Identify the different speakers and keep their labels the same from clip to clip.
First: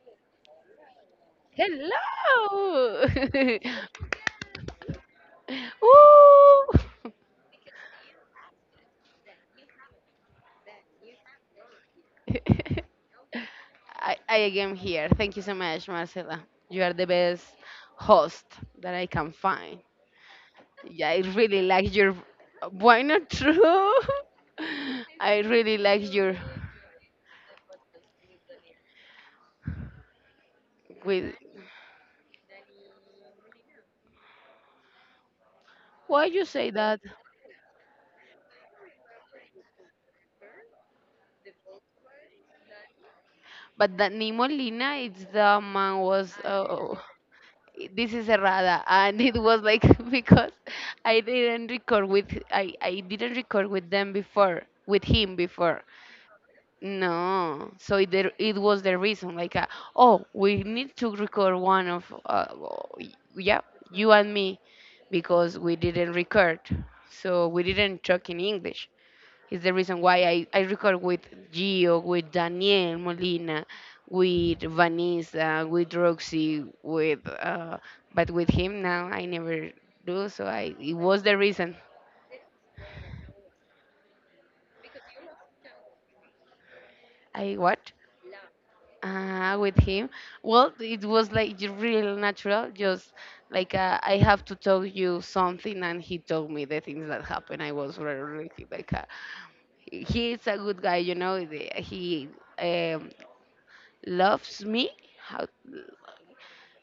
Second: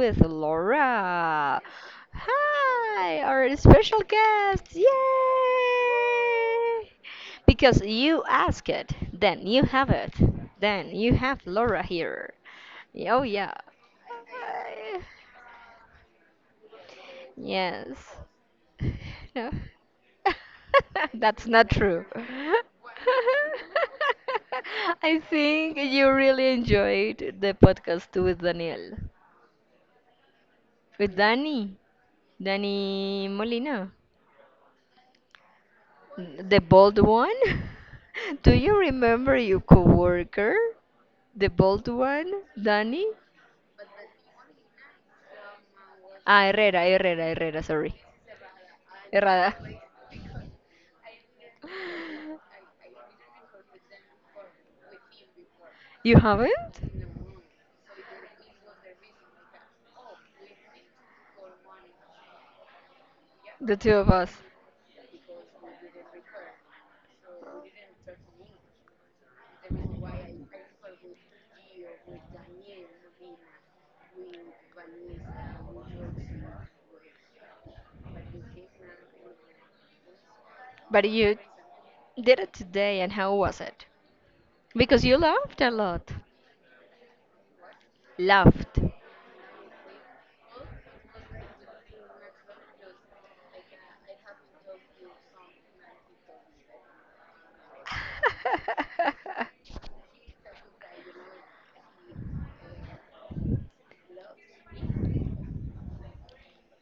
Speaker 1: with Laura.
Speaker 2: Hello!
Speaker 1: Hi, our special guest. Yay!
Speaker 2: Woo!
Speaker 1: Because you ask it, then you have it, then you have Laura here. Oh, yeah.
Speaker 2: I am here. Thank you so much, Marcela. You are the best
Speaker 1: Yes.
Speaker 2: host that I can
Speaker 1: No.
Speaker 2: find. Yeah, I
Speaker 1: That's
Speaker 2: really
Speaker 1: not
Speaker 2: like
Speaker 1: true.
Speaker 2: your. Why not true?
Speaker 1: I
Speaker 2: I really
Speaker 1: think
Speaker 2: like
Speaker 1: you
Speaker 2: your.
Speaker 1: really enjoyed the podcast with Daniel. With
Speaker 2: With
Speaker 1: Danny. Danny Molina.
Speaker 2: why you
Speaker 1: The
Speaker 2: say that?
Speaker 1: bald one? Do you remember your coworker? The bald one? Danny?
Speaker 2: But that Nemo Lina, it's the man was.
Speaker 1: Ah, Herrera, Herrera, Herrera, sorry.
Speaker 2: This is errada and it
Speaker 1: Herrera.
Speaker 2: was like because I didn't record with them before, with him before.
Speaker 1: You haven't?
Speaker 2: No, so it was the reason, like, oh, we need to record one of, well, yeah,
Speaker 1: The two
Speaker 2: you
Speaker 1: of
Speaker 2: and
Speaker 1: us.
Speaker 2: me because we didn't record, so we didn't talk in English. Is the reason why I record with Gio, with Daniel Molina, with Vanessa, with Roxy, with, but with him now I never do. So I it
Speaker 1: But
Speaker 2: was the
Speaker 1: you
Speaker 2: reason.
Speaker 1: did it today, and how was it? Because you laughed a lot.
Speaker 2: I what?
Speaker 1: Laughed.
Speaker 2: With him. Well, it was like real natural, just like, I have to tell you something, and he told me the things that happened. I was really like, he is a good guy, you know. He, um, loves me. How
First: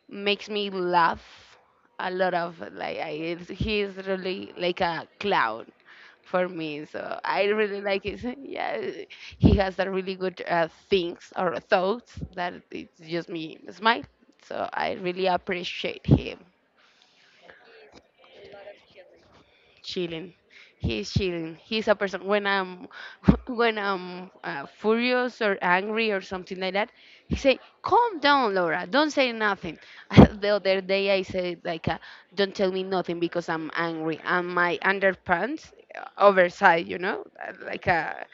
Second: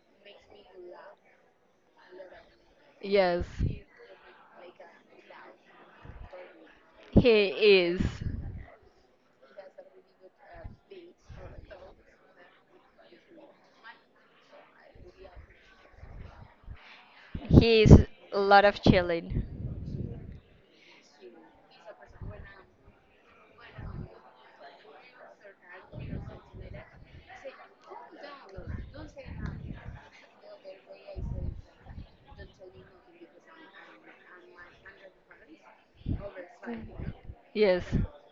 Speaker 2: makes me laugh a lot of like
Speaker 1: Yes,
Speaker 2: he's really like a clown for me, so I
Speaker 1: he
Speaker 2: really
Speaker 1: is.
Speaker 2: like it. Yeah. He has a really good, things or thoughts that it's just me smile, so I really appreciate him.
Speaker 1: He is a lot of chilling.
Speaker 2: Chilling. He's chilling. He's a person when I'm when I'm furious or angry or something like that. He say, "Calm down, Laura. Don't say nothing." The other day I said, like, "Don't tell me nothing because I'm angry." And my underpants, oversized, like
Speaker 1: Yes.
Speaker 2: a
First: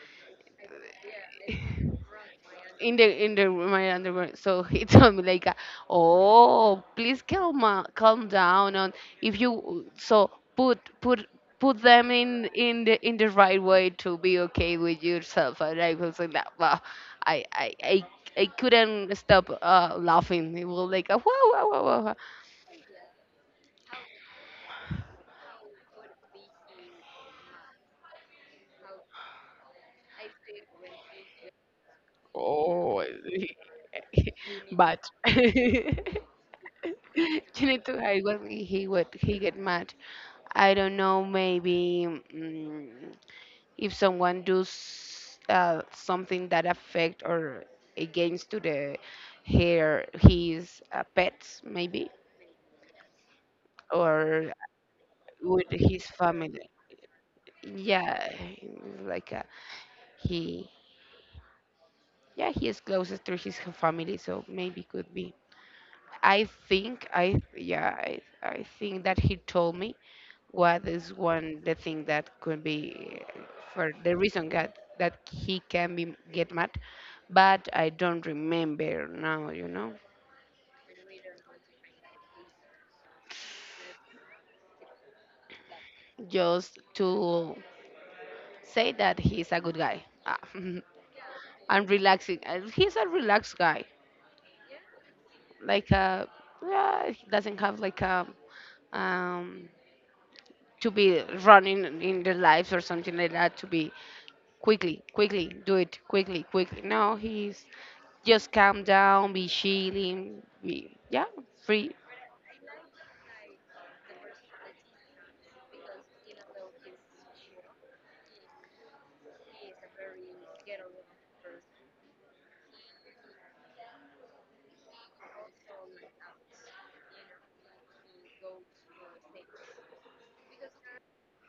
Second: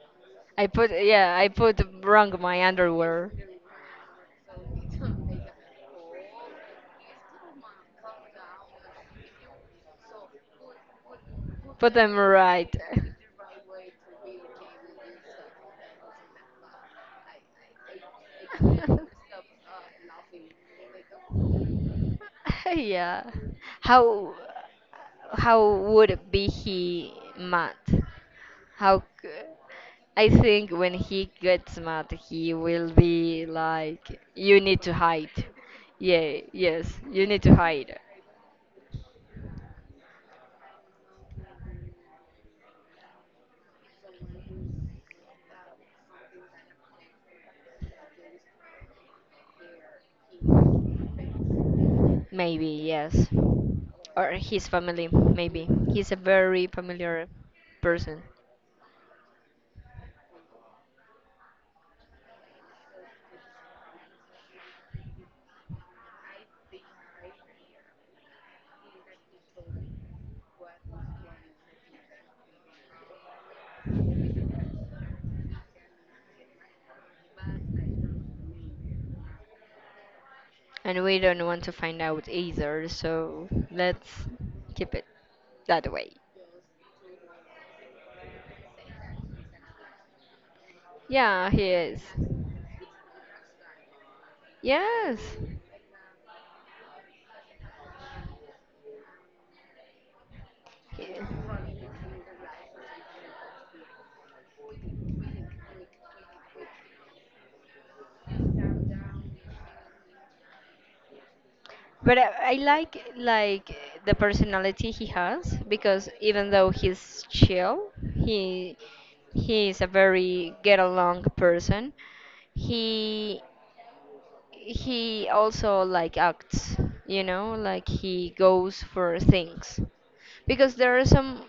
Speaker 1: I put, yeah, I put wrong my
Speaker 2: in the
Speaker 1: underwear.
Speaker 2: in the my underwear. So he told me, like, "Oh, please calm down. And if you so put
Speaker 1: Put
Speaker 2: them
Speaker 1: them
Speaker 2: in
Speaker 1: right.
Speaker 2: in the in the right way to be okay with yourself." And I was like, that, "Wow, I." I couldn't stop, laughing. It was like, a, wow, wow, wow, wow, wow.
Speaker 1: yeah. How would be he mad? How c- I think when he gets mad, he will
Speaker 2: Oh,
Speaker 1: be like, "You need to
Speaker 2: but
Speaker 1: hide."
Speaker 2: you
Speaker 1: Yeah, yes, you need to
Speaker 2: need
Speaker 1: hide.
Speaker 2: to hide when he get mad. I don't know, maybe. If someone does, something that affect or against to the her his pets, maybe,
Speaker 1: Maybe yes, or
Speaker 2: or
Speaker 1: his family. Maybe
Speaker 2: with his
Speaker 1: he's a
Speaker 2: family.
Speaker 1: very familiar person,
Speaker 2: Yeah, it's like a, he, yeah, he is closest to his family, so maybe could be. I think I yeah I think that he told me what is one the thing that could be for the reason that he can be get mad, but I don't remember now.
Speaker 1: and we don't want to find out either. So let's keep it that way.
Speaker 2: Just to say that he's a good guy. Ah,
Speaker 1: Yeah, he
Speaker 2: am
Speaker 1: is.
Speaker 2: relaxing. He's a relaxed guy,
Speaker 1: Yes.
Speaker 2: like, yeah, he doesn't have like a, um to be
Speaker 1: He-
Speaker 2: running in the lives or something like that, to be quickly, quickly, do it, quickly, quickly. No, he's just calm down, be chilling, be, yeah, free.
Speaker 1: But I like the personality he has because even though he's chill, he he is a very get along person. He he also like acts, you know, like he goes for things because there are some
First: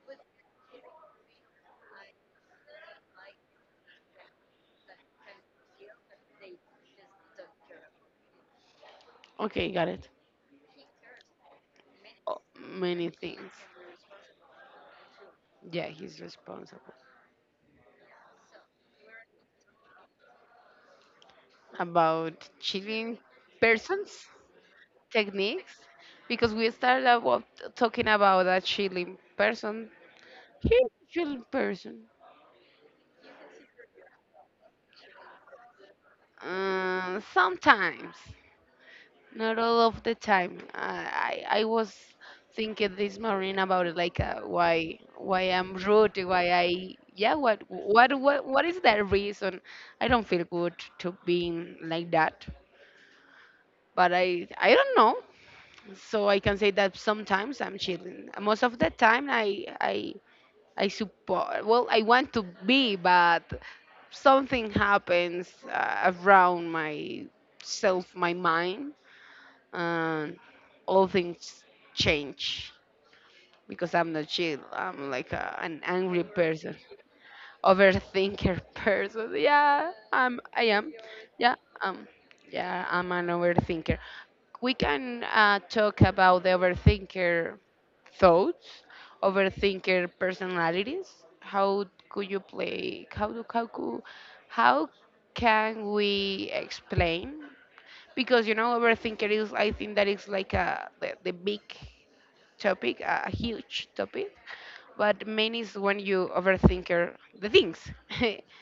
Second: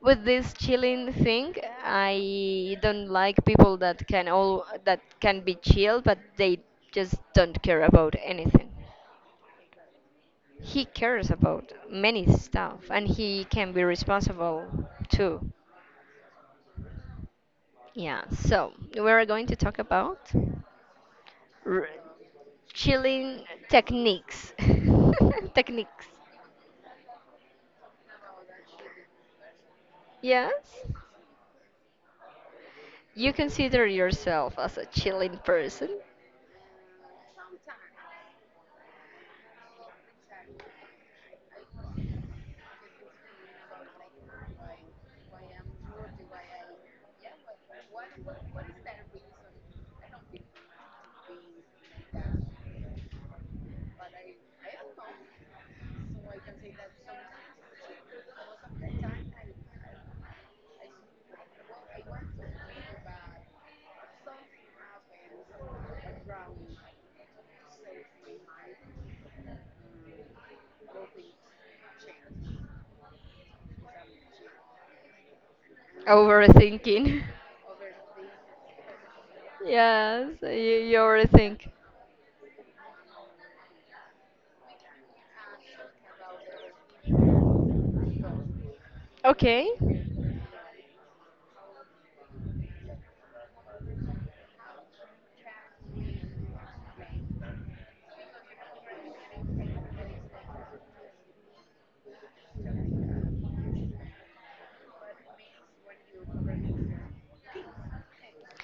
Speaker 1: with this chilling thing. I don't like people that can all that can be chill but they just don't care about anything.
Speaker 2: Okay, got it.
Speaker 1: He cares about many
Speaker 2: Oh,
Speaker 1: stuff and
Speaker 2: many
Speaker 1: he
Speaker 2: things.
Speaker 1: can be responsible too.
Speaker 2: Yeah, he's responsible.
Speaker 1: Yeah, so we're going to talk about r-
Speaker 2: About chilling
Speaker 1: chilling
Speaker 2: persons,
Speaker 1: techniques.
Speaker 2: techniques,
Speaker 1: Techniques.
Speaker 2: because we started about talking about a chilling person. He's
Speaker 1: Yes,
Speaker 2: a chilling person.
Speaker 1: you consider yourself as a chilling person.
Speaker 2: Sometimes. Not all of the time. I was thinking this morning about it, like, why I'm rude, why I, yeah, what is that reason? I don't feel good to being like that, but I don't know. So I can say that sometimes I'm chilling. Most of the time I support. Well, I want to be, but something happens, around my self, my mind, and all things change because I'm not chill. I'm like a, an angry person,
Speaker 1: Overthinking.
Speaker 2: overthinker person. Yeah,
Speaker 1: Yes,
Speaker 2: I'm.
Speaker 1: you,
Speaker 2: I am.
Speaker 1: you already
Speaker 2: Yeah,
Speaker 1: think.
Speaker 2: um, yeah, I'm an overthinker. We can, talk about the overthinker thoughts,
Speaker 1: Okay.
Speaker 2: overthinker personalities. How could you play? How do how could, how can we explain? Because you know overthinker is, I think that, is like a, the big topic, a huge topic, but main is when you overthinker the things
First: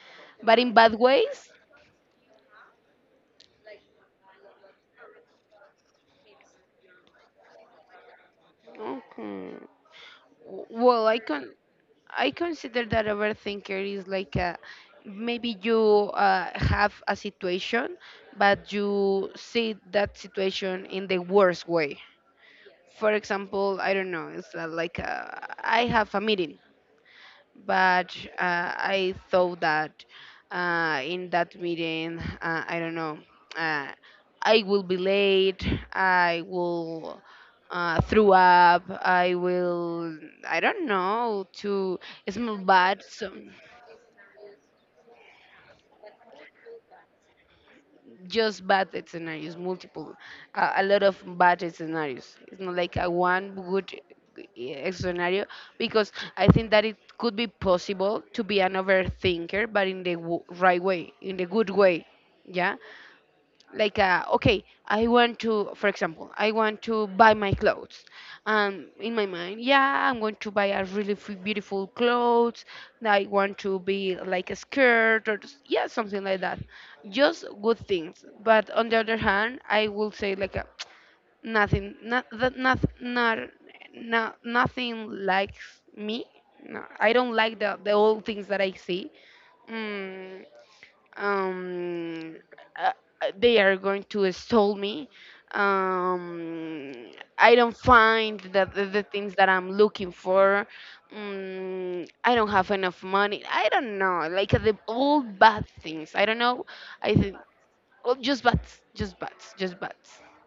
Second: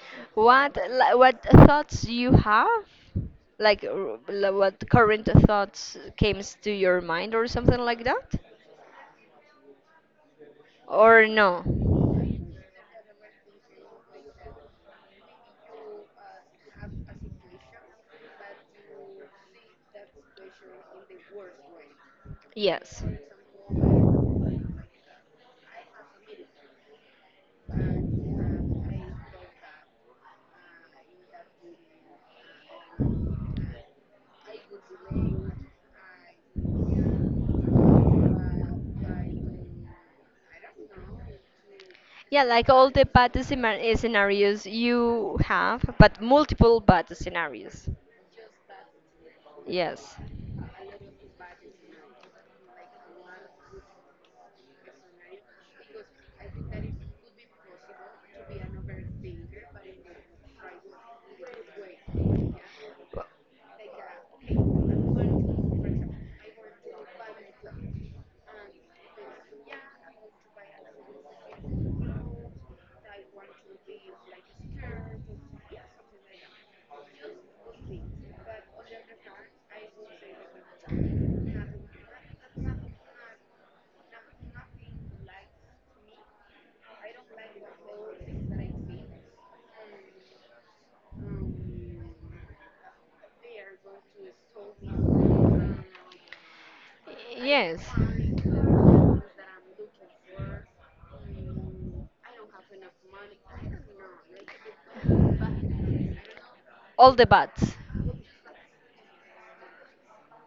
Speaker 2: but in
Speaker 1: What
Speaker 2: bad
Speaker 1: li- what
Speaker 2: ways.
Speaker 1: thoughts you have? Like r- l- what current thoughts came to your mind or something like that?
Speaker 2: Okay. Well,
Speaker 1: Or no?
Speaker 2: I consider that overthinker is like a, maybe you, have a situation, but you see that situation in the worst way.
Speaker 1: Yes.
Speaker 2: For example, I don't know, it's, like, I have a meeting, but, I thought that, in that meeting, I don't know, uh, I will be late, I will, throw up, I will, I don't know, to
Speaker 1: Yeah,
Speaker 2: smell
Speaker 1: like all
Speaker 2: bad.
Speaker 1: the
Speaker 2: So,
Speaker 1: bad scenar- scenarios you have, but multiple bad scenarios.
Speaker 2: just bad scenarios,
Speaker 1: Yes.
Speaker 2: multiple, a lot of bad scenarios. It's not like a one good, scenario, because I think that it could be possible to be an overthinker, but in the right way, in the good way. Yeah,
Speaker 1: Well,
Speaker 2: like, okay, I want to for example, I want to buy my clothes, in my mind, yeah, I'm going to buy a really beautiful clothes. I want to be like a skirt or just, yeah, something like that. Just good things, but on the other hand, I will say like a, nothing, not nothing likes me. No, I don't like the old things that I see. mm, um, uh, they are going to stole me. Um, I don't
Speaker 1: yes.
Speaker 2: find that the things that I'm looking for. I don't have enough money. I don't know, like, the all bad things. I don't know.
Speaker 1: All
Speaker 2: I
Speaker 1: the
Speaker 2: think,
Speaker 1: bats.
Speaker 2: well, just bad, just bad, just bad.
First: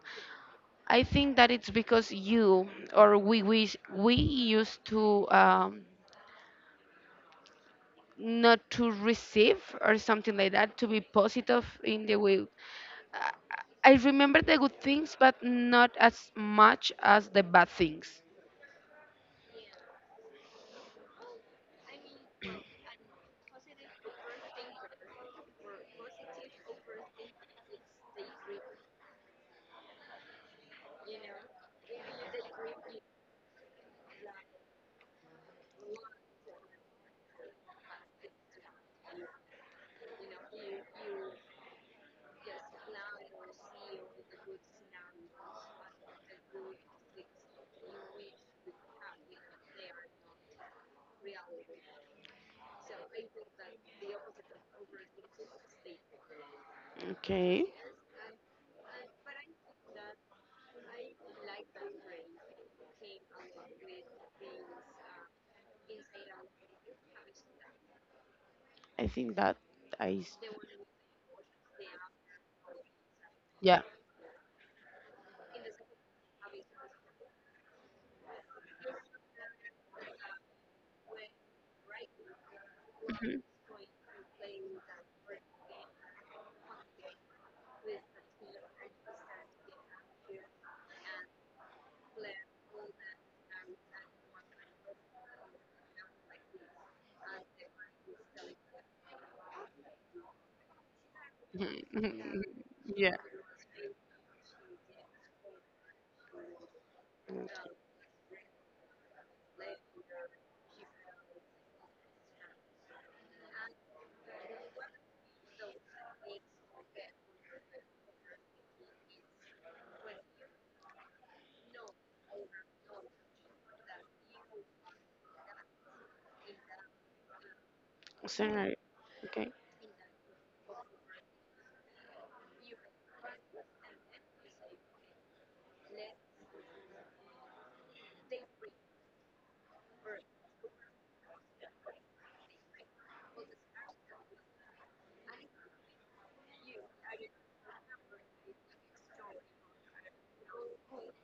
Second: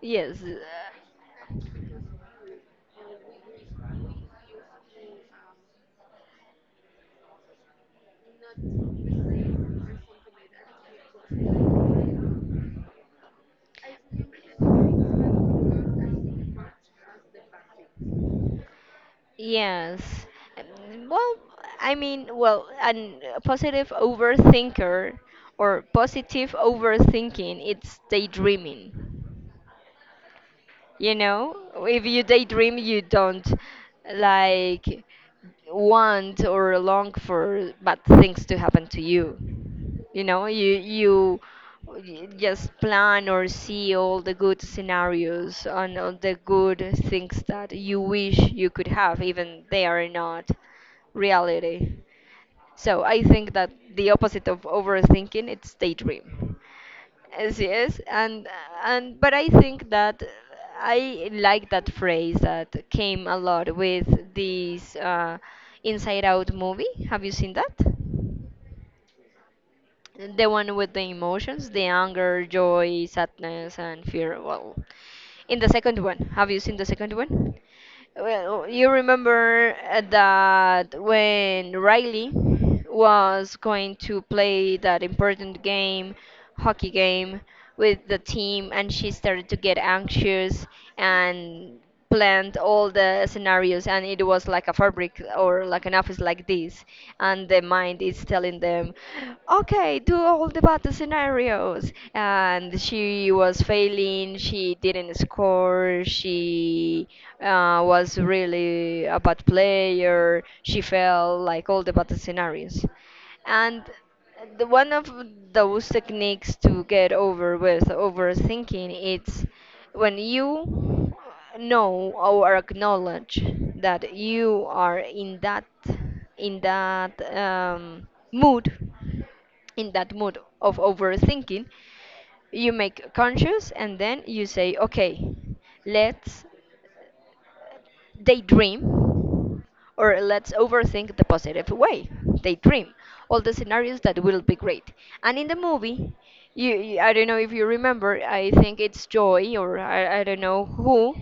Speaker 1: Yes.
Speaker 2: I think that it's because you, or we used to, not to receive or something like that, to be positive in the way. I I remember the good things, but not as much as the bad things.
Speaker 1: Yes. Well, I mean, an a positive overthinker or positive overthinking, it's daydreaming. You know, if you daydream, you don't like want or long for bad things to happen to you. You know, you y- just plan or see all the good scenarios and all the good things that you wish you could have, even they are not reality. So I think that the opposite of overthinking it's daydream. Yes,
Speaker 2: Okay.
Speaker 1: yes, and but I think that I like that phrase that came a lot with this Inside Out movie. Have you seen that?
Speaker 2: I think that I s-
Speaker 1: The one with the emotions, the anger, joy, sadness,
Speaker 2: yeah.
Speaker 1: and fear. Well, in the second one, have you seen the second one? Well, you remember that when Riley
Speaker 2: Mhm,
Speaker 1: was going to play that important game, hockey game, with the team, and she started to get anxious and planned all the scenarios, and it was like a fabric or like an office like this, and the mind is telling them, okay, do all the battle
Speaker 2: mhm.
Speaker 1: scenarios,
Speaker 2: Mhm,
Speaker 1: and
Speaker 2: yeah.
Speaker 1: she was failing, she didn't score, she was really a bad player, she fell like all the bad scenarios. And the one of those techniques to get over with overthinking it's when you know or acknowledge that you are in that mood,
Speaker 2: Scenario. Okay.
Speaker 1: in that mood of overthinking, you make conscious and then you say, okay, let's daydream, or let's overthink the positive way. Daydream all the scenarios that will be great. And in the movie, you- I don't know if you remember. I think it's Joy or I don't know who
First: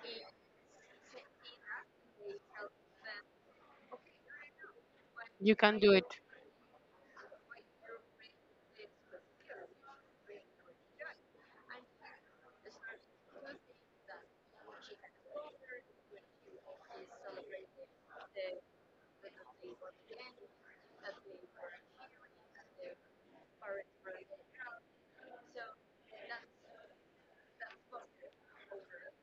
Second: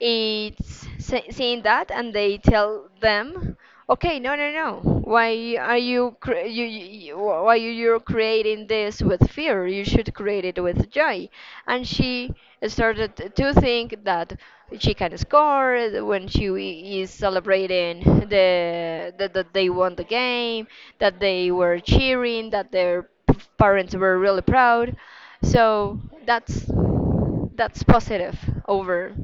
Speaker 1: it's sa- saying that, and they tell them, okay, no, no, no.
Speaker 2: You
Speaker 1: Why are
Speaker 2: can do it.
Speaker 1: you, cre- you, why you- you're creating this with fear? You should create it with joy. And she started to think that she can score when she is celebrating the that, that they won the game, that they were cheering, that their p- parents were really proud. So that's that's positive over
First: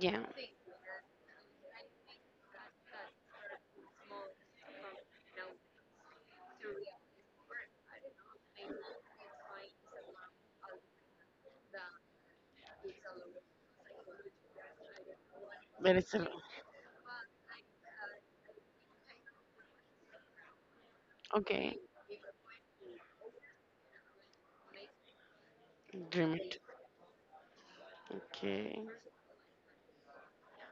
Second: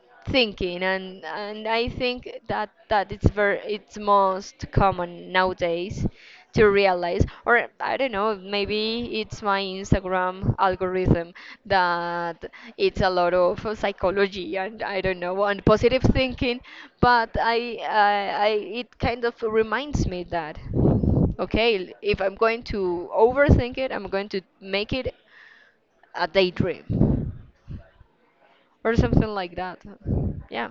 Speaker 2: Yeah.
Speaker 1: thinking. And I think that that it's very it's most common nowadays to realize, or I don't know, maybe it's my Instagram algorithm, that it's a lot of psychology and I don't know and
Speaker 2: But
Speaker 1: positive
Speaker 2: it's
Speaker 1: thinking, but I it kind of reminds me that
Speaker 2: okay,
Speaker 1: okay if I'm going to overthink it I'm going to make it a
Speaker 2: dream it.
Speaker 1: daydream
Speaker 2: Okay.
Speaker 1: or something like that. Yeah.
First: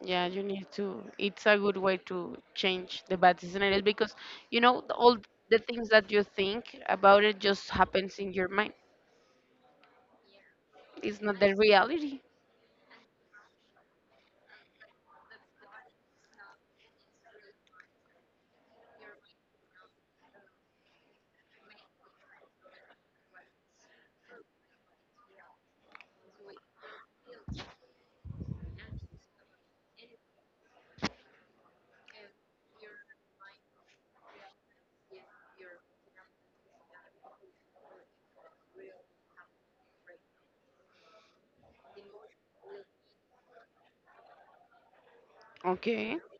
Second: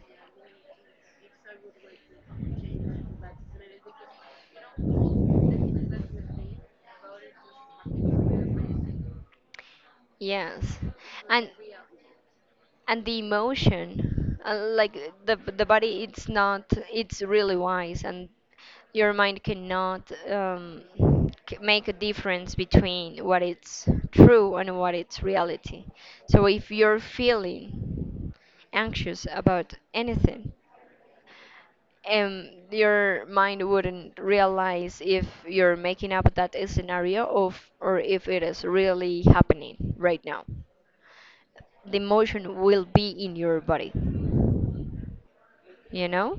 Speaker 2: Yeah, you need to. It's a good way to change the bad scenarios, because you know all the things that you think about, it just happens in your mind.
Speaker 1: Yes,
Speaker 2: It's not
Speaker 1: and
Speaker 2: the reality.
Speaker 1: and the emotion, the body, it's not, it's really wise, and your mind cannot c- make a difference between what it's true and what it's reality. So if you're feeling anxious about anything, and your mind wouldn't realize if you're making up that scenario of or if it is really happening right now. The emotion will be in your body, you
Speaker 2: Okay.
Speaker 1: know?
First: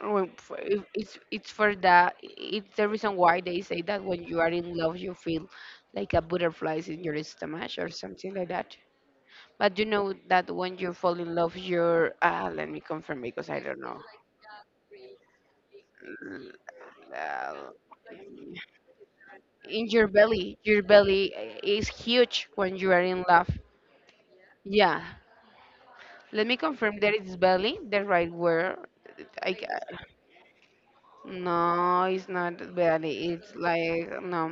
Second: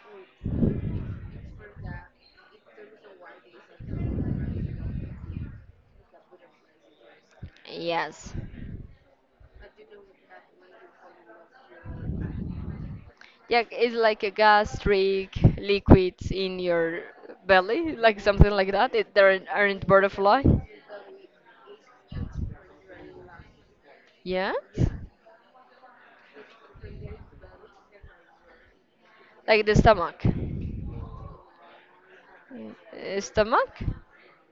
Speaker 2: Well, it's for that. It's the reason why they say that when you are in love, you feel like a butterflies in your stomach or
Speaker 1: Yes.
Speaker 2: something like that. But you know that when you fall in love, you're, let me confirm because I
Speaker 1: Yeah,
Speaker 2: don't
Speaker 1: it's
Speaker 2: know.
Speaker 1: like a gastric liquids
Speaker 2: L-
Speaker 1: in your
Speaker 2: uh,
Speaker 1: belly, like something like that. It, there aren't
Speaker 2: In
Speaker 1: butterfly.
Speaker 2: your belly, is huge when you are in love.
Speaker 1: Yes?
Speaker 2: Yeah, let me confirm that it's belly, the right word. I,
Speaker 1: Like the
Speaker 2: ca-
Speaker 1: stomach.
Speaker 2: no, it's not belly. It's
Speaker 1: Stomach?
Speaker 2: like, no,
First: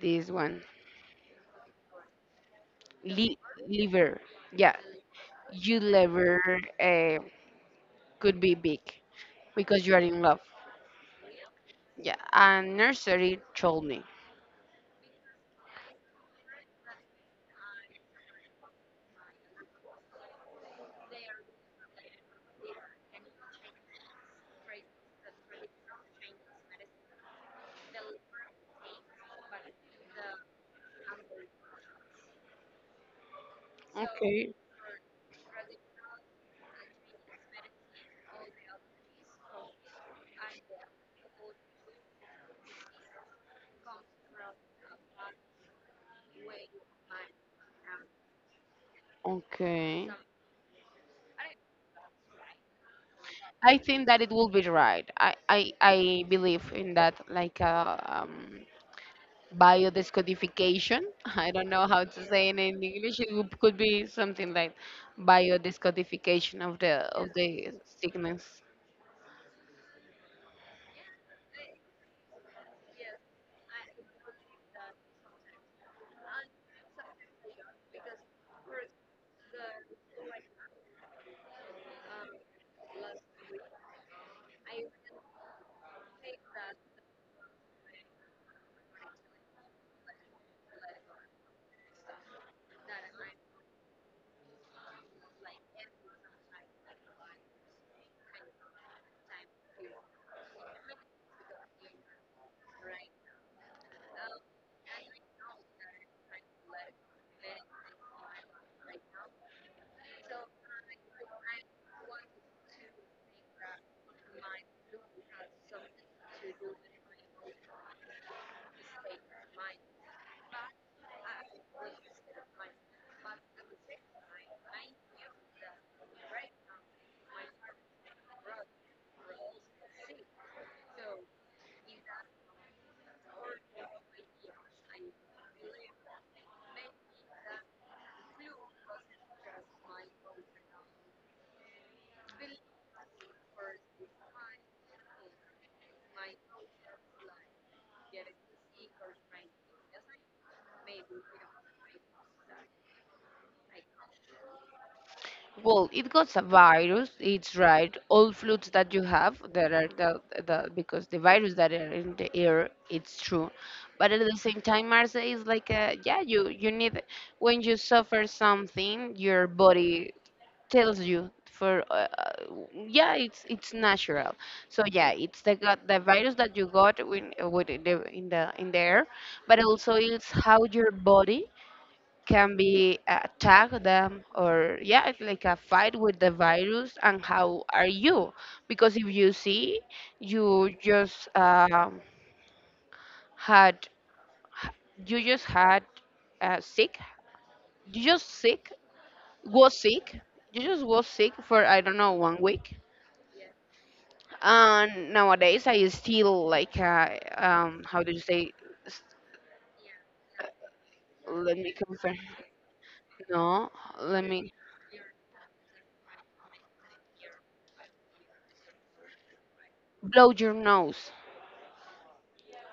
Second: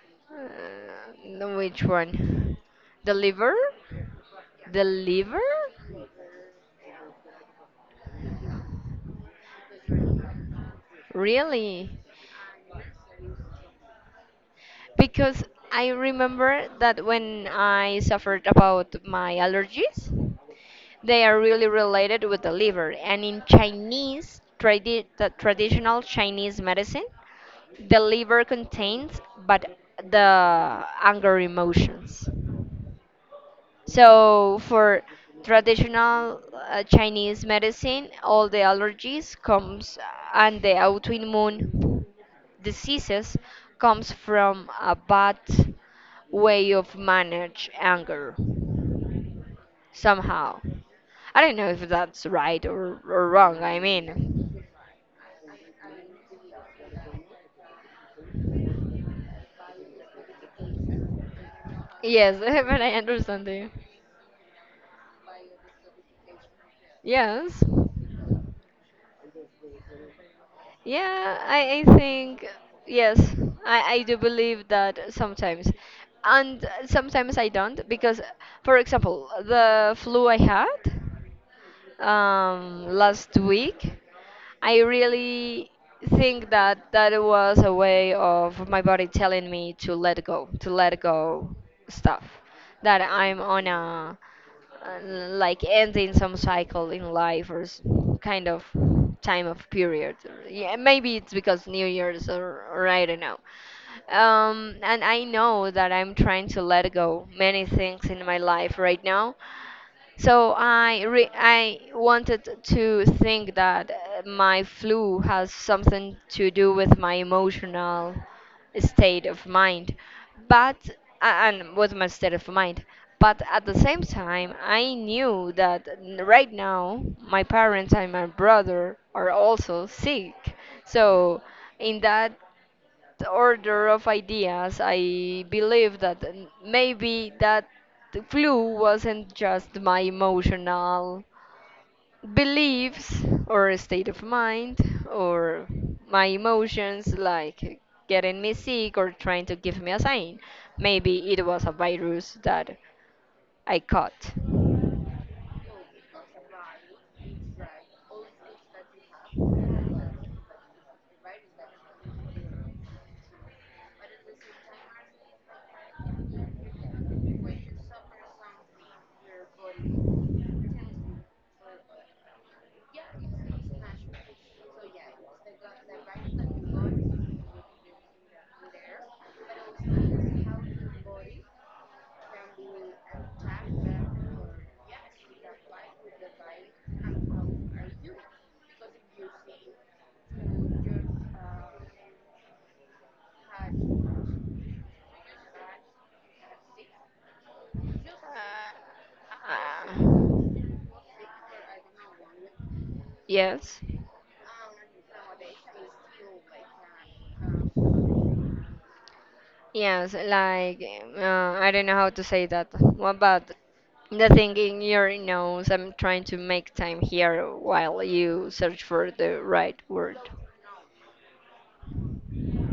Speaker 2: this one,
Speaker 1: No, which one? The
Speaker 2: Li-
Speaker 1: liver?
Speaker 2: liver. Yeah,
Speaker 1: The liver?
Speaker 2: your liver, uh, could be big because you are in love.
Speaker 1: Really?
Speaker 2: Yeah, and nursery told me.
Speaker 1: Because I remember that when I suffered about my allergies, they are really related with the liver. And in Chinese, tradi- the traditional Chinese medicine, the liver contains but the anger emotions.
Speaker 2: Okay.
Speaker 1: So, for traditional Chinese medicine, all the allergies comes and the autoimmune diseases comes from a bad way of manage anger
Speaker 2: Okay.
Speaker 1: somehow. I don't know if that's right or wrong,
Speaker 2: I
Speaker 1: I
Speaker 2: think that it will be
Speaker 1: mean.
Speaker 2: right. I believe in that, like, biodescodification. I don't know how to
Speaker 1: Yes,
Speaker 2: say it
Speaker 1: but
Speaker 2: in
Speaker 1: I
Speaker 2: English.
Speaker 1: understand you.
Speaker 2: Could be something like biodescodification of the of
Speaker 1: Yes.
Speaker 2: the sickness.
Speaker 1: Yeah, I think yes, I do believe that sometimes. And sometimes I don't because for example, the flu I had last week I really think that that was a way of my body telling me to let go stuff. That I'm on a like ending some cycle in life or s- kind of time of period. Or- Yeah, maybe it's because New Year's or I don't know. And I know that I'm trying to let go many things in my life right now, so I wanted to think that my flu has something to do with my emotional state of mind, but a- and with my state of mind. But at the same time, I knew that n- right now my parents and my brother are also sick. So in that the order of ideas, I believe that n- maybe that the clue wasn't just my emotional beliefs or state of mind or my emotions like getting me sick or trying to give me a sign. Maybe it was a virus that I caught.
Speaker 2: Well, it got a virus. It's right. All flutes that you have that are the because the virus that are in the air, it's true. But at the same time, Marse is like a, yeah, you need when you suffer something, your body tells you for, yeah, it's natural. So yeah, it's the got the virus that you got when with in the air, but also it's how your body can be attack them. Or yeah, it's like a fight with the virus, and how are you? Because if you see you just, had, you just had, sick, you just sick, was sick,
Speaker 1: Uh,
Speaker 2: you just was sick for, I don't know, one week,
Speaker 1: Yes.
Speaker 2: and nowadays I still like, how do you say, s-
Speaker 1: Yes, like
Speaker 2: let me
Speaker 1: I don't know how
Speaker 2: confirm,
Speaker 1: to say that. What about
Speaker 2: no, let
Speaker 1: the
Speaker 2: me,
Speaker 1: thing in your nose, I'm trying to make time here while you search for the right word.
Speaker 2: blow your nose.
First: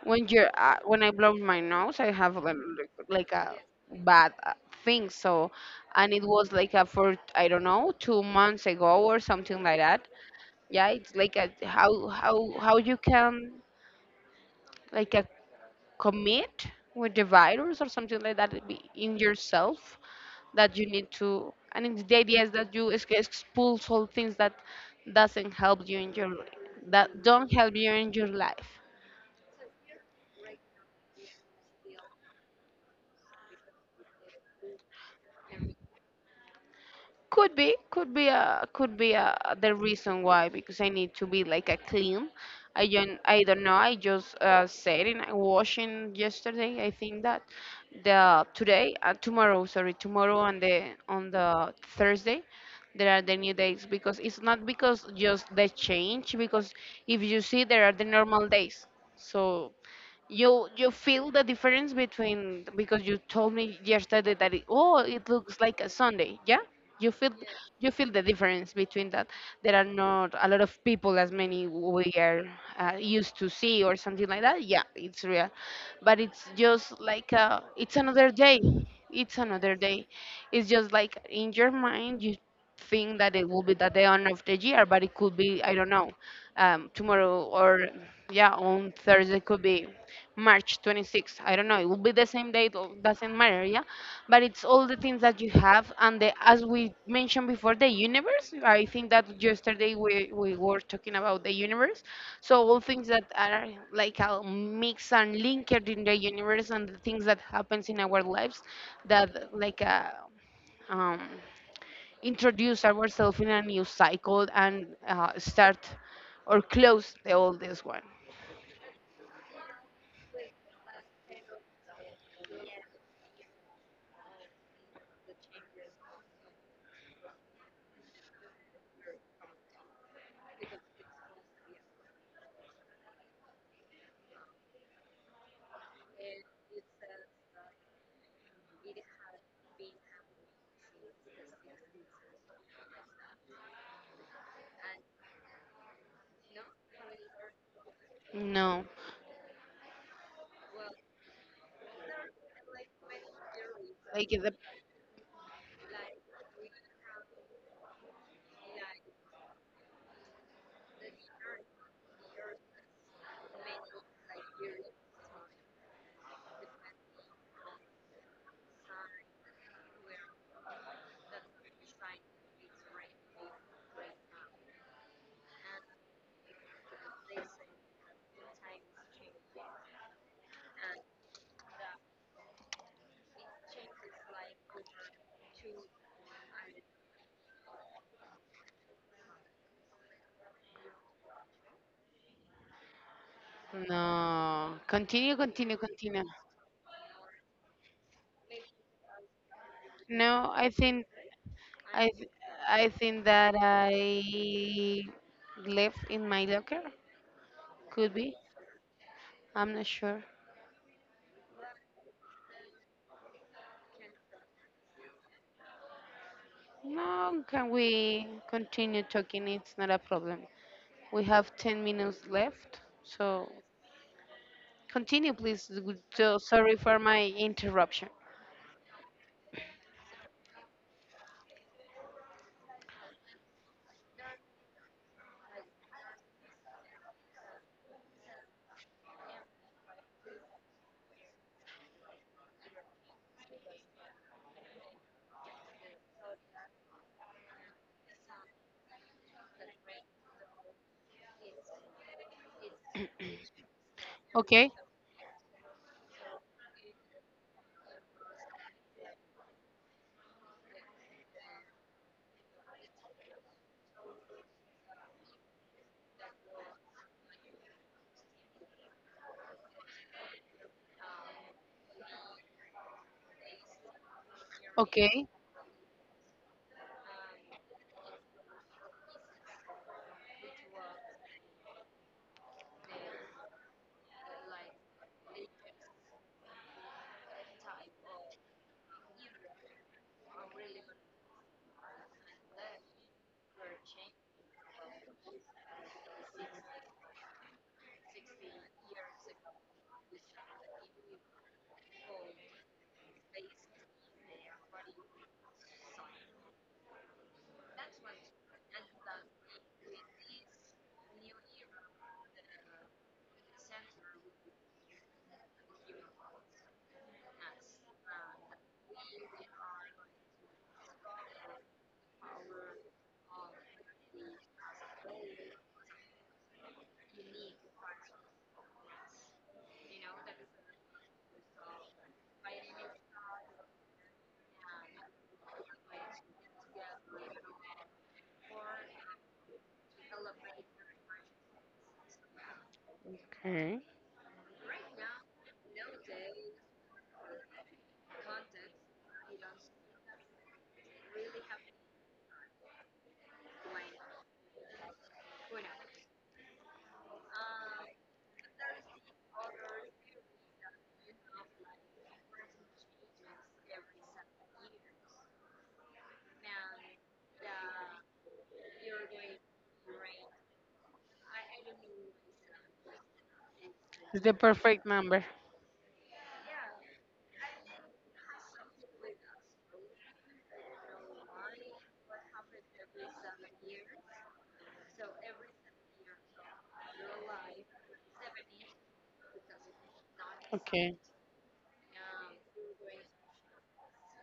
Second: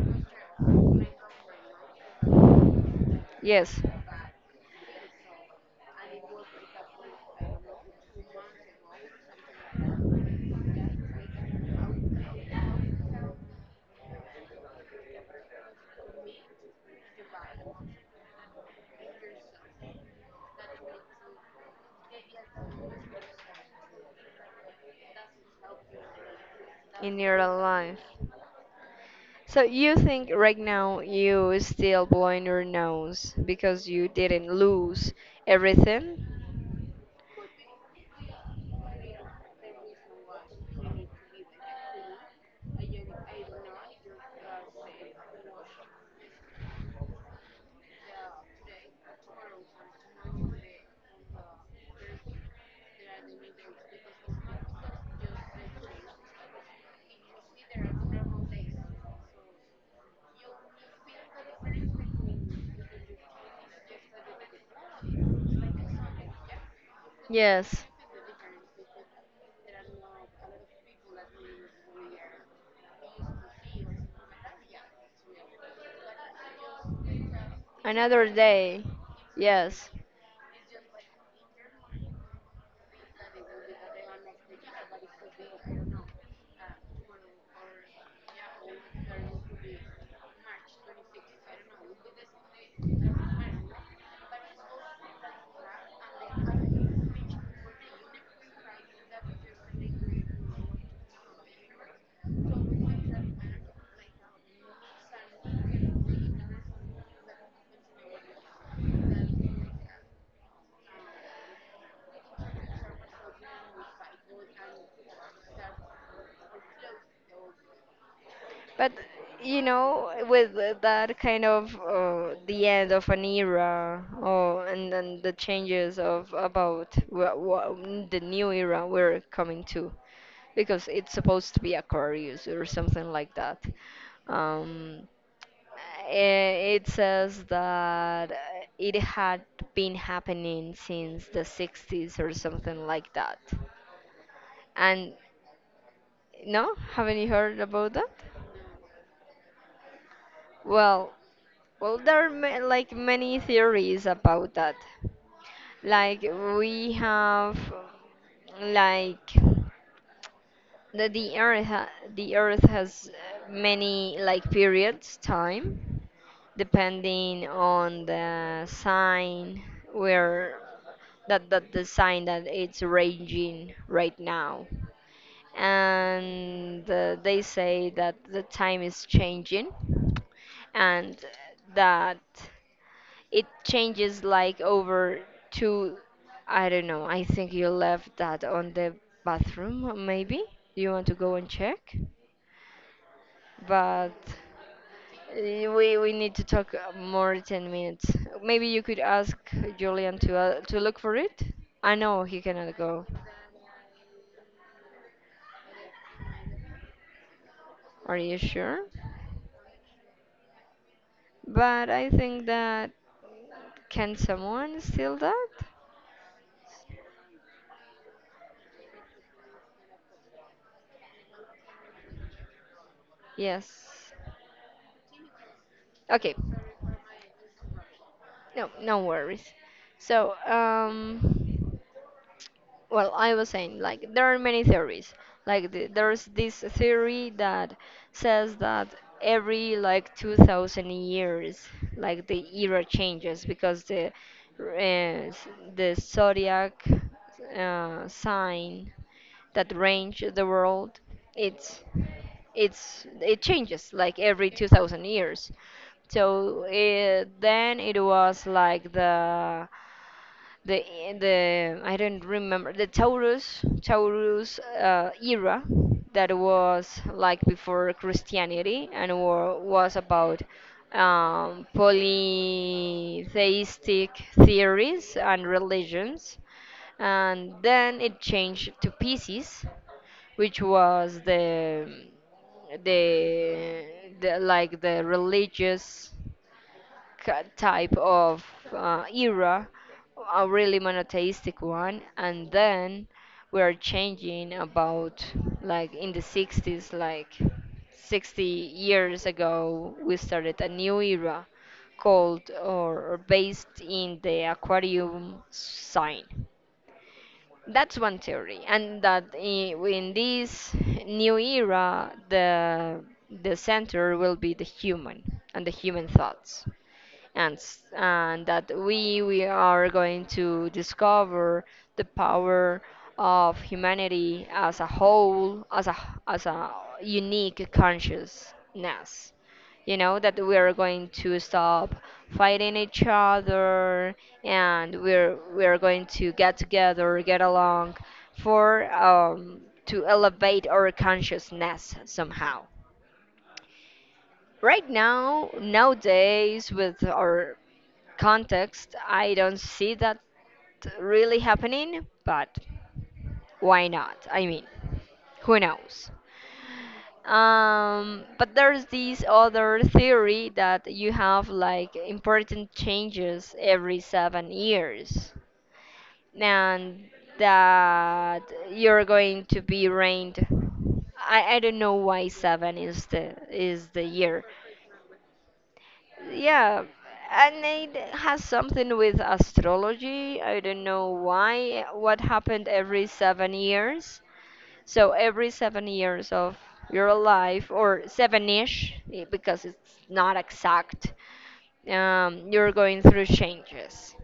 Speaker 2: When you're, when I blow my nose, I have a, like a
Speaker 1: Yes,
Speaker 2: bad, thing. So, and it was like a for, I don't know, 2 months ago or something like that. Yeah, it's like a how you can, like a, commit with the virus or something like that, it be in yourself that you need to. And it's, the idea is that you expulse all things that doesn't help you in your
Speaker 1: in
Speaker 2: that
Speaker 1: your
Speaker 2: don't help you
Speaker 1: life.
Speaker 2: in your life.
Speaker 1: So you think right now you is still blowing your nose because you didn't lose everything?
Speaker 2: Could be a the reason why, because I need to be like a clean. I don't know. I just said in I washing yesterday. I think that the today, tomorrow, sorry, tomorrow and the on the Thursday there are the new days, because it's not because just the change, because if you see there are the normal days. So you feel the difference between, because you told me yesterday that, it, oh, it looks like a Sunday, yeah. you feel
Speaker 1: Yes,
Speaker 2: you feel the difference between that. There are not a lot of people as many we are used to see or something like that, yeah, it's real. But it's just like, it's
Speaker 1: another
Speaker 2: another day.
Speaker 1: day.
Speaker 2: It's another
Speaker 1: Yes.
Speaker 2: day. It's just like in your mind, you think that it will be the day on of the year, but it could be, I don't know, tomorrow, or yeah on Thursday could be March 26th. I don't know. It will be the same date. Or doesn't matter. Yeah, but it's all the things that you have, and the, as we mentioned before, the universe. I think that yesterday we were talking about the universe. So all things that are like a mix and linked in the universe, and the things that happens in our lives, that like a um, introduce ourselves in a new cycle and start or close the oldest one.
Speaker 1: But you know, with that kind of the end of an era, or and then the changes of about wha- wha- the new era we're coming to, because it's supposed to be Aquarius or something like that. Um, it says that it had been happening since the 60s or something like that. And no, haven't you heard about that?
Speaker 2: No,
Speaker 1: Well, there are ma like many theories
Speaker 2: like the.
Speaker 1: about that. Like we have like the earth ha the earth has many like periods time depending on the sign where that that the sign that it's ranging right now. And they say that the time is changing and that it changes like over to I don't know. I think you left that on the bathroom maybe. Do you want to go and check? But
Speaker 2: No, continue,
Speaker 1: eh,
Speaker 2: continue,
Speaker 1: we we
Speaker 2: continue.
Speaker 1: need to talk more 10 minutes. Maybe you could ask Julian
Speaker 2: No, I
Speaker 1: to look
Speaker 2: think,
Speaker 1: for it. I
Speaker 2: I
Speaker 1: know
Speaker 2: th-
Speaker 1: he cannot
Speaker 2: I
Speaker 1: go.
Speaker 2: think that I left in my locker. Could
Speaker 1: Are
Speaker 2: be.
Speaker 1: you sure?
Speaker 2: I'm not sure.
Speaker 1: But I think that can someone steal that?
Speaker 2: No, can we continue talking? It's not a problem. We have 10 minutes left, so
Speaker 1: Yes.
Speaker 2: continue, please.
Speaker 1: Okay.
Speaker 2: So sorry for my interruption.
Speaker 1: No, no worries. So, well I was saying like there are many theories, like the, there's this theory that says that every like 2000 years, like the era changes because the uh, s- the zodiac sign that range the world, it's it changes like every
Speaker 2: Okay,
Speaker 1: 2000 years. So then it was like the the I don't remember the Taurus era that was like before Christianity and wa- was about polytheistic theories
Speaker 2: okay,
Speaker 1: and religions, and then it changed to Pisces, which was the the like the religious ca- type of era, a really monotheistic one, and then we are changing about like in the 60s, like 60 years ago, we started a new era called or based in the Aquarium sign. That's one theory, and in this new era, the center will be the human and the human thoughts ants and that we are going to discover the power of humanity as a whole, as a as a unique consciousness, that we are going to stop fighting each other, and we're going to get together, get along, for to elevate our consciousness somehow.
Speaker 2: okay.
Speaker 1: Right now, nowadays, with our context, I don't see that really happening, but why not? I mean, who knows? But there's this other theory that you have like important changes every 7 years, and that you're going to be ranked. I don't know why seven is the
Speaker 2: It's the
Speaker 1: year.
Speaker 2: perfect number.
Speaker 1: Yeah, and it has something with astrology. I don't know why. What happened every 7 years? So every 7 years of your life, or seven-ish, eh, because it's not
Speaker 2: Okay,
Speaker 1: exact, you're going through changes.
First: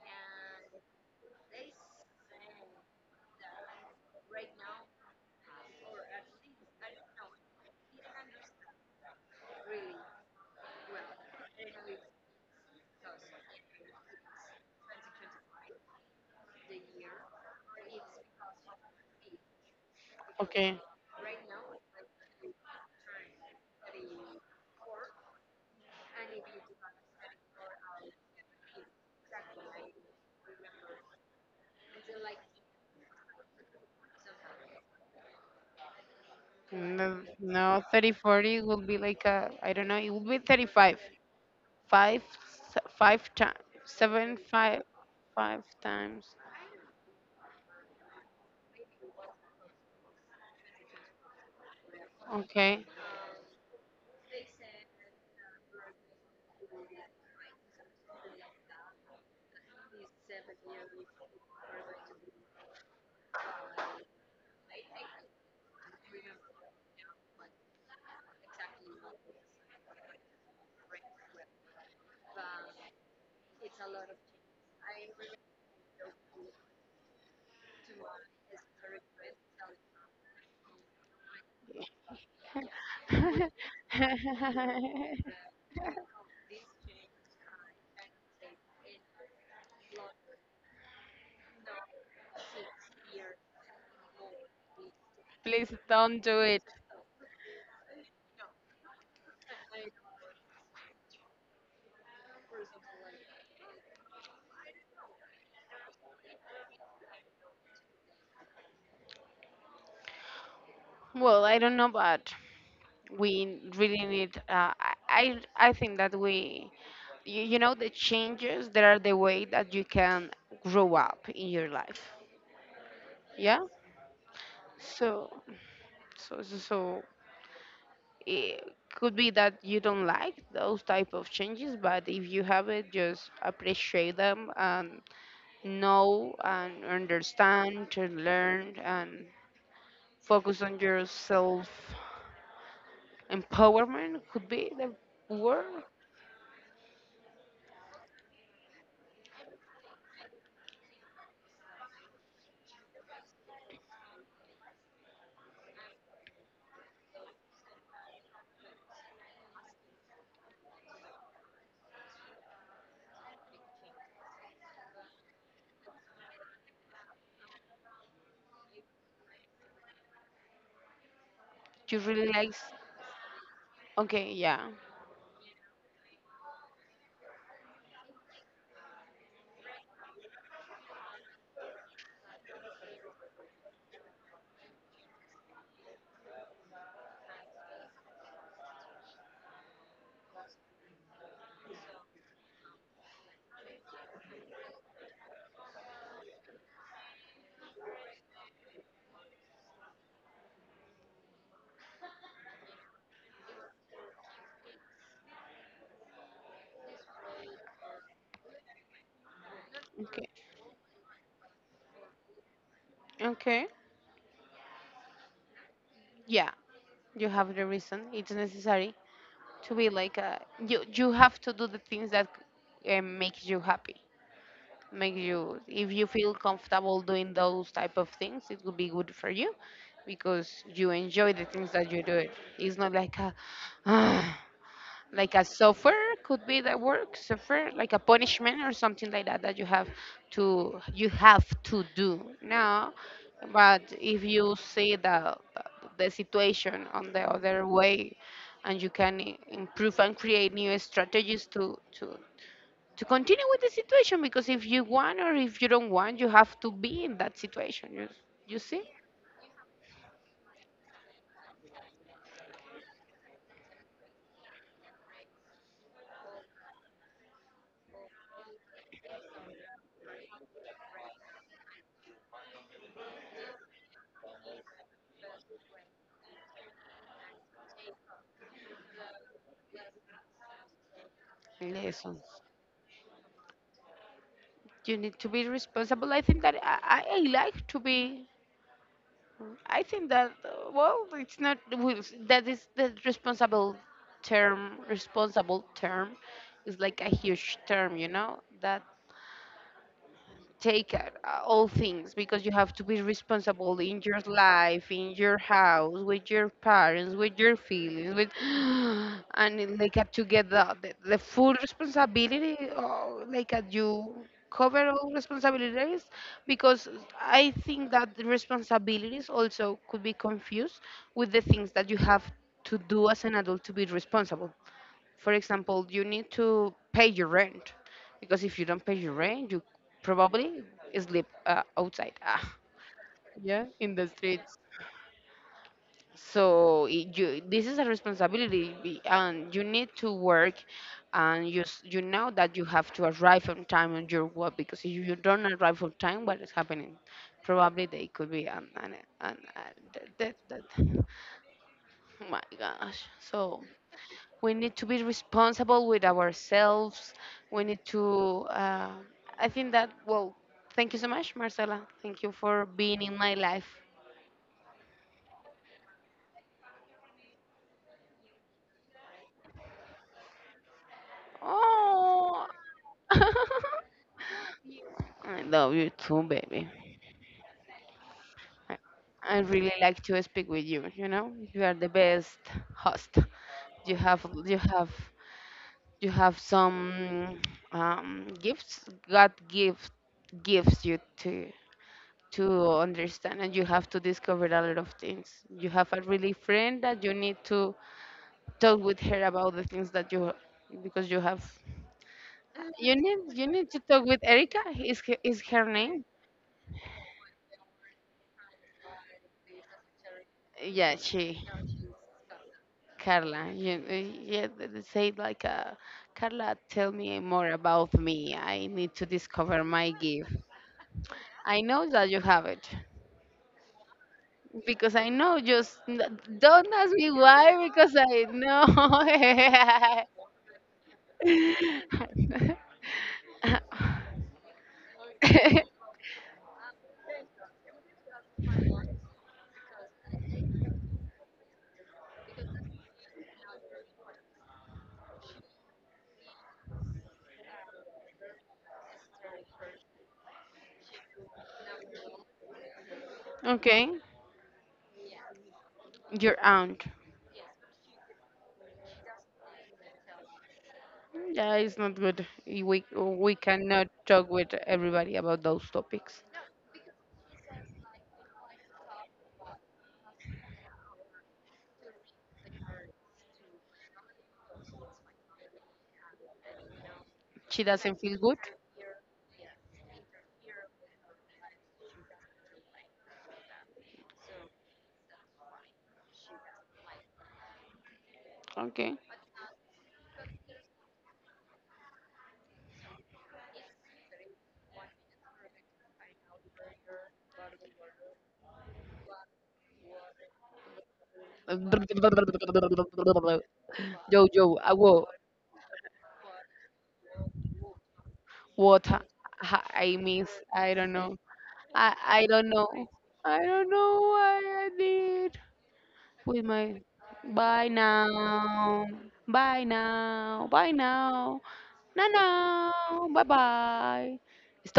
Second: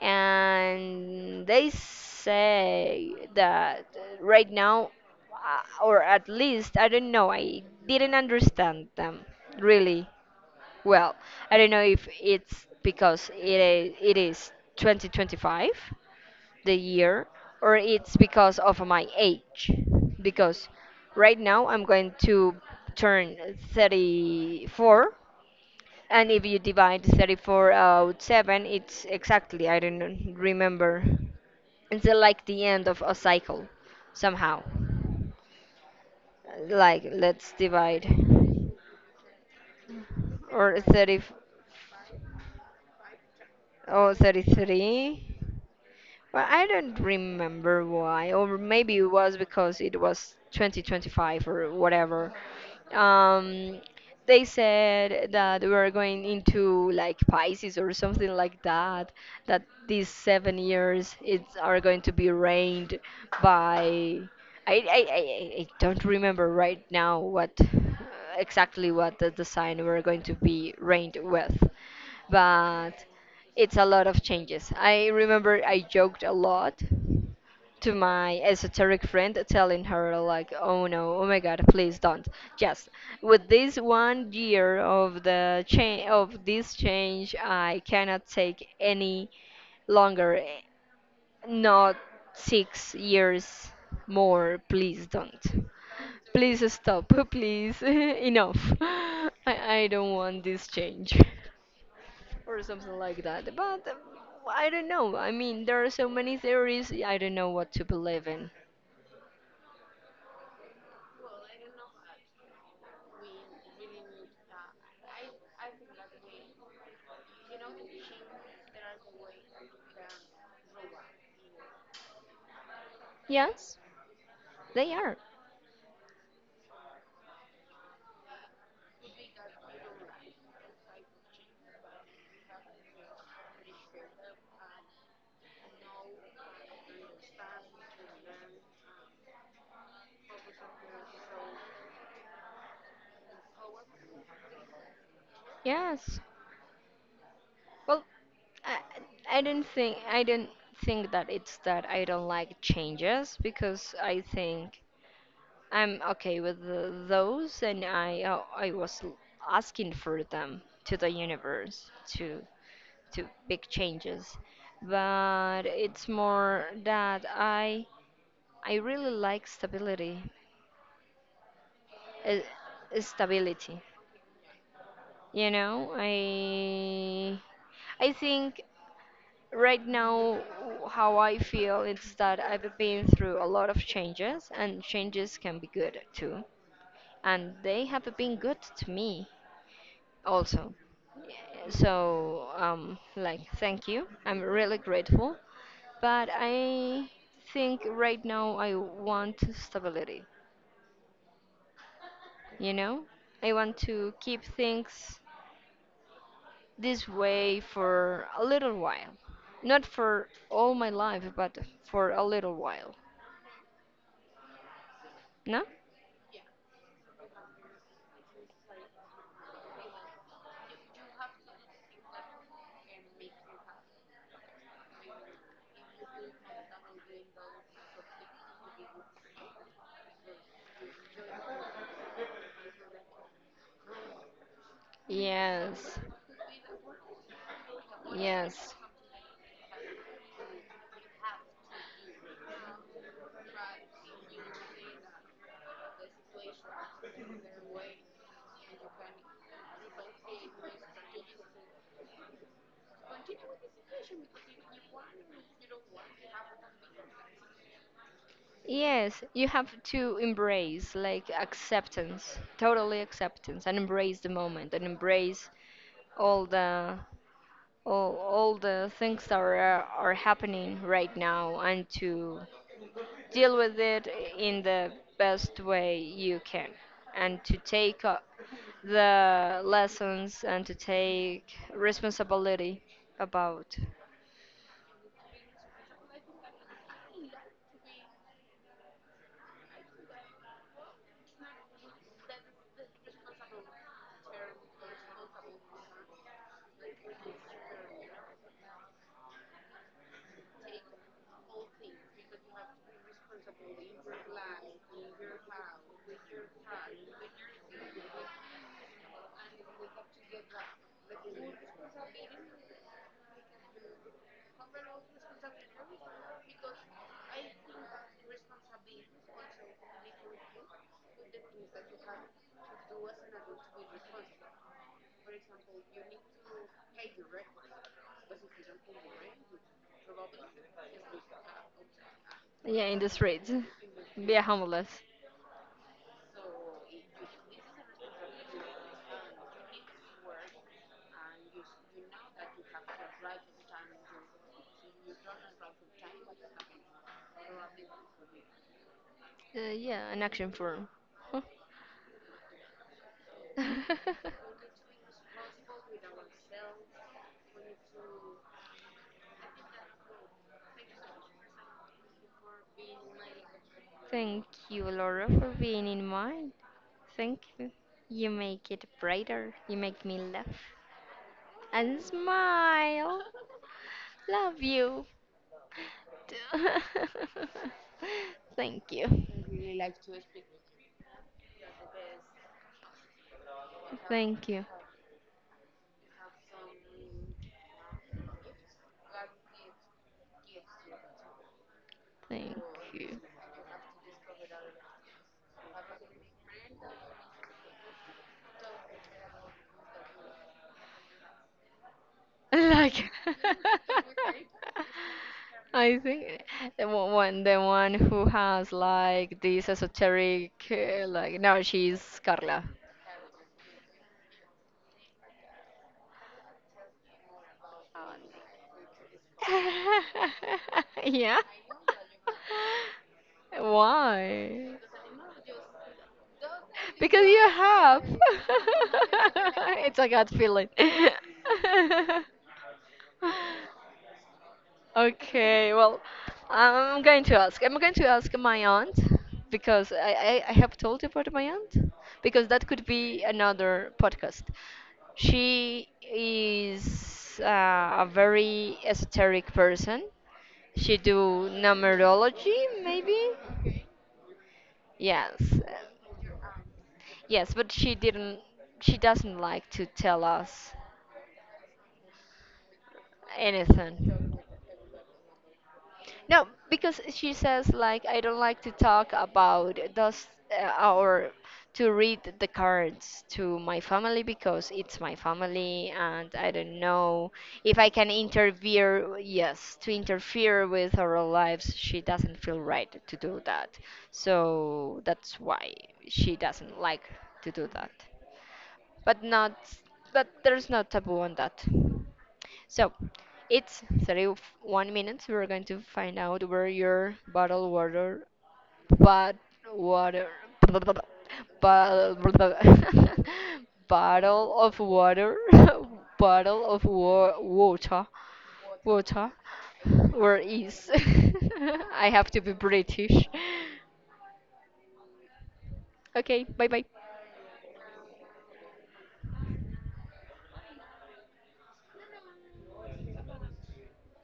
Speaker 1: And they say that right now, or at least I don't know, I didn't understand them really well, I don't know if it's because it is 2025, the year, or it's because of my age. Because
Speaker 2: okay.
Speaker 1: right now I'm going to turn 34, and if you divide 34 out 7, it's exactly, I don't remember. It's like the end of a cycle, somehow. Like,
Speaker 2: No,
Speaker 1: let's
Speaker 2: no,
Speaker 1: divide.
Speaker 2: 30, 40 will be like a, I don't know, it will be
Speaker 1: Or
Speaker 2: 35.
Speaker 1: 30,
Speaker 2: Five, five times,
Speaker 1: or
Speaker 2: seven, five,
Speaker 1: 33.
Speaker 2: five times.
Speaker 1: Well, I don't remember why, or maybe it was because it was 2025 or whatever.
Speaker 2: Okay.
Speaker 1: Um, they said that we were going into like Pisces or something like that, that these 7 years it are going to be reigned by. I don't remember right now what exactly what the sign we're going to be reigned with, but it's a lot of changes. I remember I joked a lot to my esoteric friend, telling her like, oh no, oh my god, please don't, just, with this one year of the change, of this change, I cannot take any longer, not 6 years more, please don't,
Speaker 2: Please don't do
Speaker 1: please
Speaker 2: it.
Speaker 1: stop, please enough, I don't want this change, or something like that. But I don't know. I mean, there are so many theories. I don't know what to believe in.
Speaker 2: Well, I don't know, but we really need. I think that we, the changes that are the way that you can grow up in your life. Yeah.
Speaker 1: Yes, they are.
Speaker 2: So so it could be that you don't like those type of changes, but if you have it, just appreciate them and know and understand and learn and focus on your self empowerment, could be the word.
Speaker 1: Yes. Well, I don't think that it's that I don't like changes, because I think I'm okay with those, and I asking for them, to the universe, to big changes, but it's more that I really like stability,
Speaker 2: You really
Speaker 1: uh,
Speaker 2: like s-.
Speaker 1: stability.
Speaker 2: Okay, yeah.
Speaker 1: You know, I think right now how I feel is that I've been through a lot of changes, and changes can be good too, and they have been good to me also. So, like, thank you. I'm really grateful. But I think right now I want stability, you know? I want to keep things this way for a little while. Not for
Speaker 2: Okay,
Speaker 1: all my life, but for a little while.
Speaker 2: okay,
Speaker 1: No?
Speaker 2: yeah. You have the reason, it's necessary to be like a, you have to do the things that make you happy, make you, if you feel comfortable doing those type of things, it would be good for you, because you enjoy the things that you do. It's not like a like a suffer,
Speaker 1: Yes.
Speaker 2: could be the work, suffer like a punishment or
Speaker 1: Yes.
Speaker 2: something like that that you have to, you have to do, no. But if you see the situation on the other way, and you can improve and create new strategies to continue with the situation, because if you want or if you don't want, you have to be in that situation. You see?
Speaker 1: Yes, you have to embrace, like acceptance, totally acceptance, and embrace the moment, and embrace all the all the things that are happening right now, and to deal with it in the best way you can, and to take up the lessons, and to take
Speaker 2: Lessons.
Speaker 1: responsibility about.
Speaker 2: You need to be responsible. I think that I like to be. I think that, well, it's not well, that is the responsible term. Responsible term is like a huge term, you know. That take all things, because you have to be responsible in your life, in your house, with your parents, with your feelings, with and it, like, to get the full responsibility, or like you cover all responsibilities, because I think that the responsibilities also could be confused with the things that you have to do as an adult to be responsible. For example, you need to pay your rent, because if you don't pay your rent, you probably sleep outside, ah,
Speaker 1: Yeah, in the streets.
Speaker 2: yeah, in the
Speaker 1: Be a
Speaker 2: streets.
Speaker 1: homeless.
Speaker 2: So it, you, this is a responsibility, and you need to work, and you know that you have to arrive on time on your work, because if you don't arrive on time, what is happening? Probably they could be an, an
Speaker 1: Yeah, an
Speaker 2: dead,
Speaker 1: action
Speaker 2: dead.
Speaker 1: firm. Huh.
Speaker 2: My gosh, so, we need to be responsible with ourselves. We need to. I think that. Well, thank you so much, Marcela. Thank you for being in my life.
Speaker 1: Thank you, Laura, for being in mine. Thank you. You make it brighter, you make me laugh and
Speaker 2: Oh,
Speaker 1: smile.
Speaker 2: I
Speaker 1: Love you.
Speaker 2: love you too, baby. I,
Speaker 1: Thank you.
Speaker 2: I really like to speak with you. You know, you are the best host. You have,
Speaker 1: Thank
Speaker 2: you
Speaker 1: you.
Speaker 2: have, you have some gifts. God gives you to
Speaker 1: Thank
Speaker 2: to
Speaker 1: you.
Speaker 2: understand, and you have to discover a lot of things. You have a really friend that you need to talk with her about the things that you, because you have, you
Speaker 1: Like.
Speaker 2: need you need to talk with Erica. Is her
Speaker 1: I
Speaker 2: name?
Speaker 1: think the the one who has like this esoteric,
Speaker 2: Yeah,
Speaker 1: like,
Speaker 2: she
Speaker 1: no, she's Carla.
Speaker 2: Carla. You, yeah, say it like Carla, tell me more about me. I need to discover my gift.
Speaker 1: Yeah.
Speaker 2: I know that you have it
Speaker 1: Why?
Speaker 2: because I know. Just don't ask me
Speaker 1: Because you
Speaker 2: why, because
Speaker 1: have.
Speaker 2: I
Speaker 1: It's a
Speaker 2: know.
Speaker 1: gut feeling. Okay, well, I'm going to ask. I'm going to ask my aunt, because I have told you about my aunt, because that could be another podcast. She is a very esoteric person. She do numerology, maybe?
Speaker 2: Okay,
Speaker 1: Yes.
Speaker 2: your aunt.
Speaker 1: Yes, but she didn't. She doesn't like to tell us
Speaker 2: Yeah, it's not good. We cannot talk
Speaker 1: anything.
Speaker 2: with everybody about those topics.
Speaker 1: No, because she says like, I don't like to talk about those, or to read the cards to my family, because it's my family and I don't know
Speaker 2: She
Speaker 1: if I
Speaker 2: doesn't
Speaker 1: can
Speaker 2: feel good.
Speaker 1: interfere. Yes, to interfere with our lives, she doesn't feel right to do that. So that's why she doesn't like to do that.
Speaker 2: Okay.
Speaker 1: But not, but there's no taboo on that. So it's 31 minutes. We're going to find out where your bottled water, but water, bottle,
Speaker 2: Yo yo,
Speaker 1: bottle
Speaker 2: I
Speaker 1: of
Speaker 2: will.
Speaker 1: water, water,
Speaker 2: What
Speaker 1: water,
Speaker 2: I miss.
Speaker 1: where
Speaker 2: I
Speaker 1: is?
Speaker 2: don't know. I
Speaker 1: I
Speaker 2: I
Speaker 1: have to
Speaker 2: don't
Speaker 1: be
Speaker 2: know.
Speaker 1: British.
Speaker 2: I don't know what I did with
Speaker 1: Okay, bye
Speaker 2: my.
Speaker 1: bye.
Speaker 2: Bye now. Bye now. Bye now. No, no. Bye bye. Stop.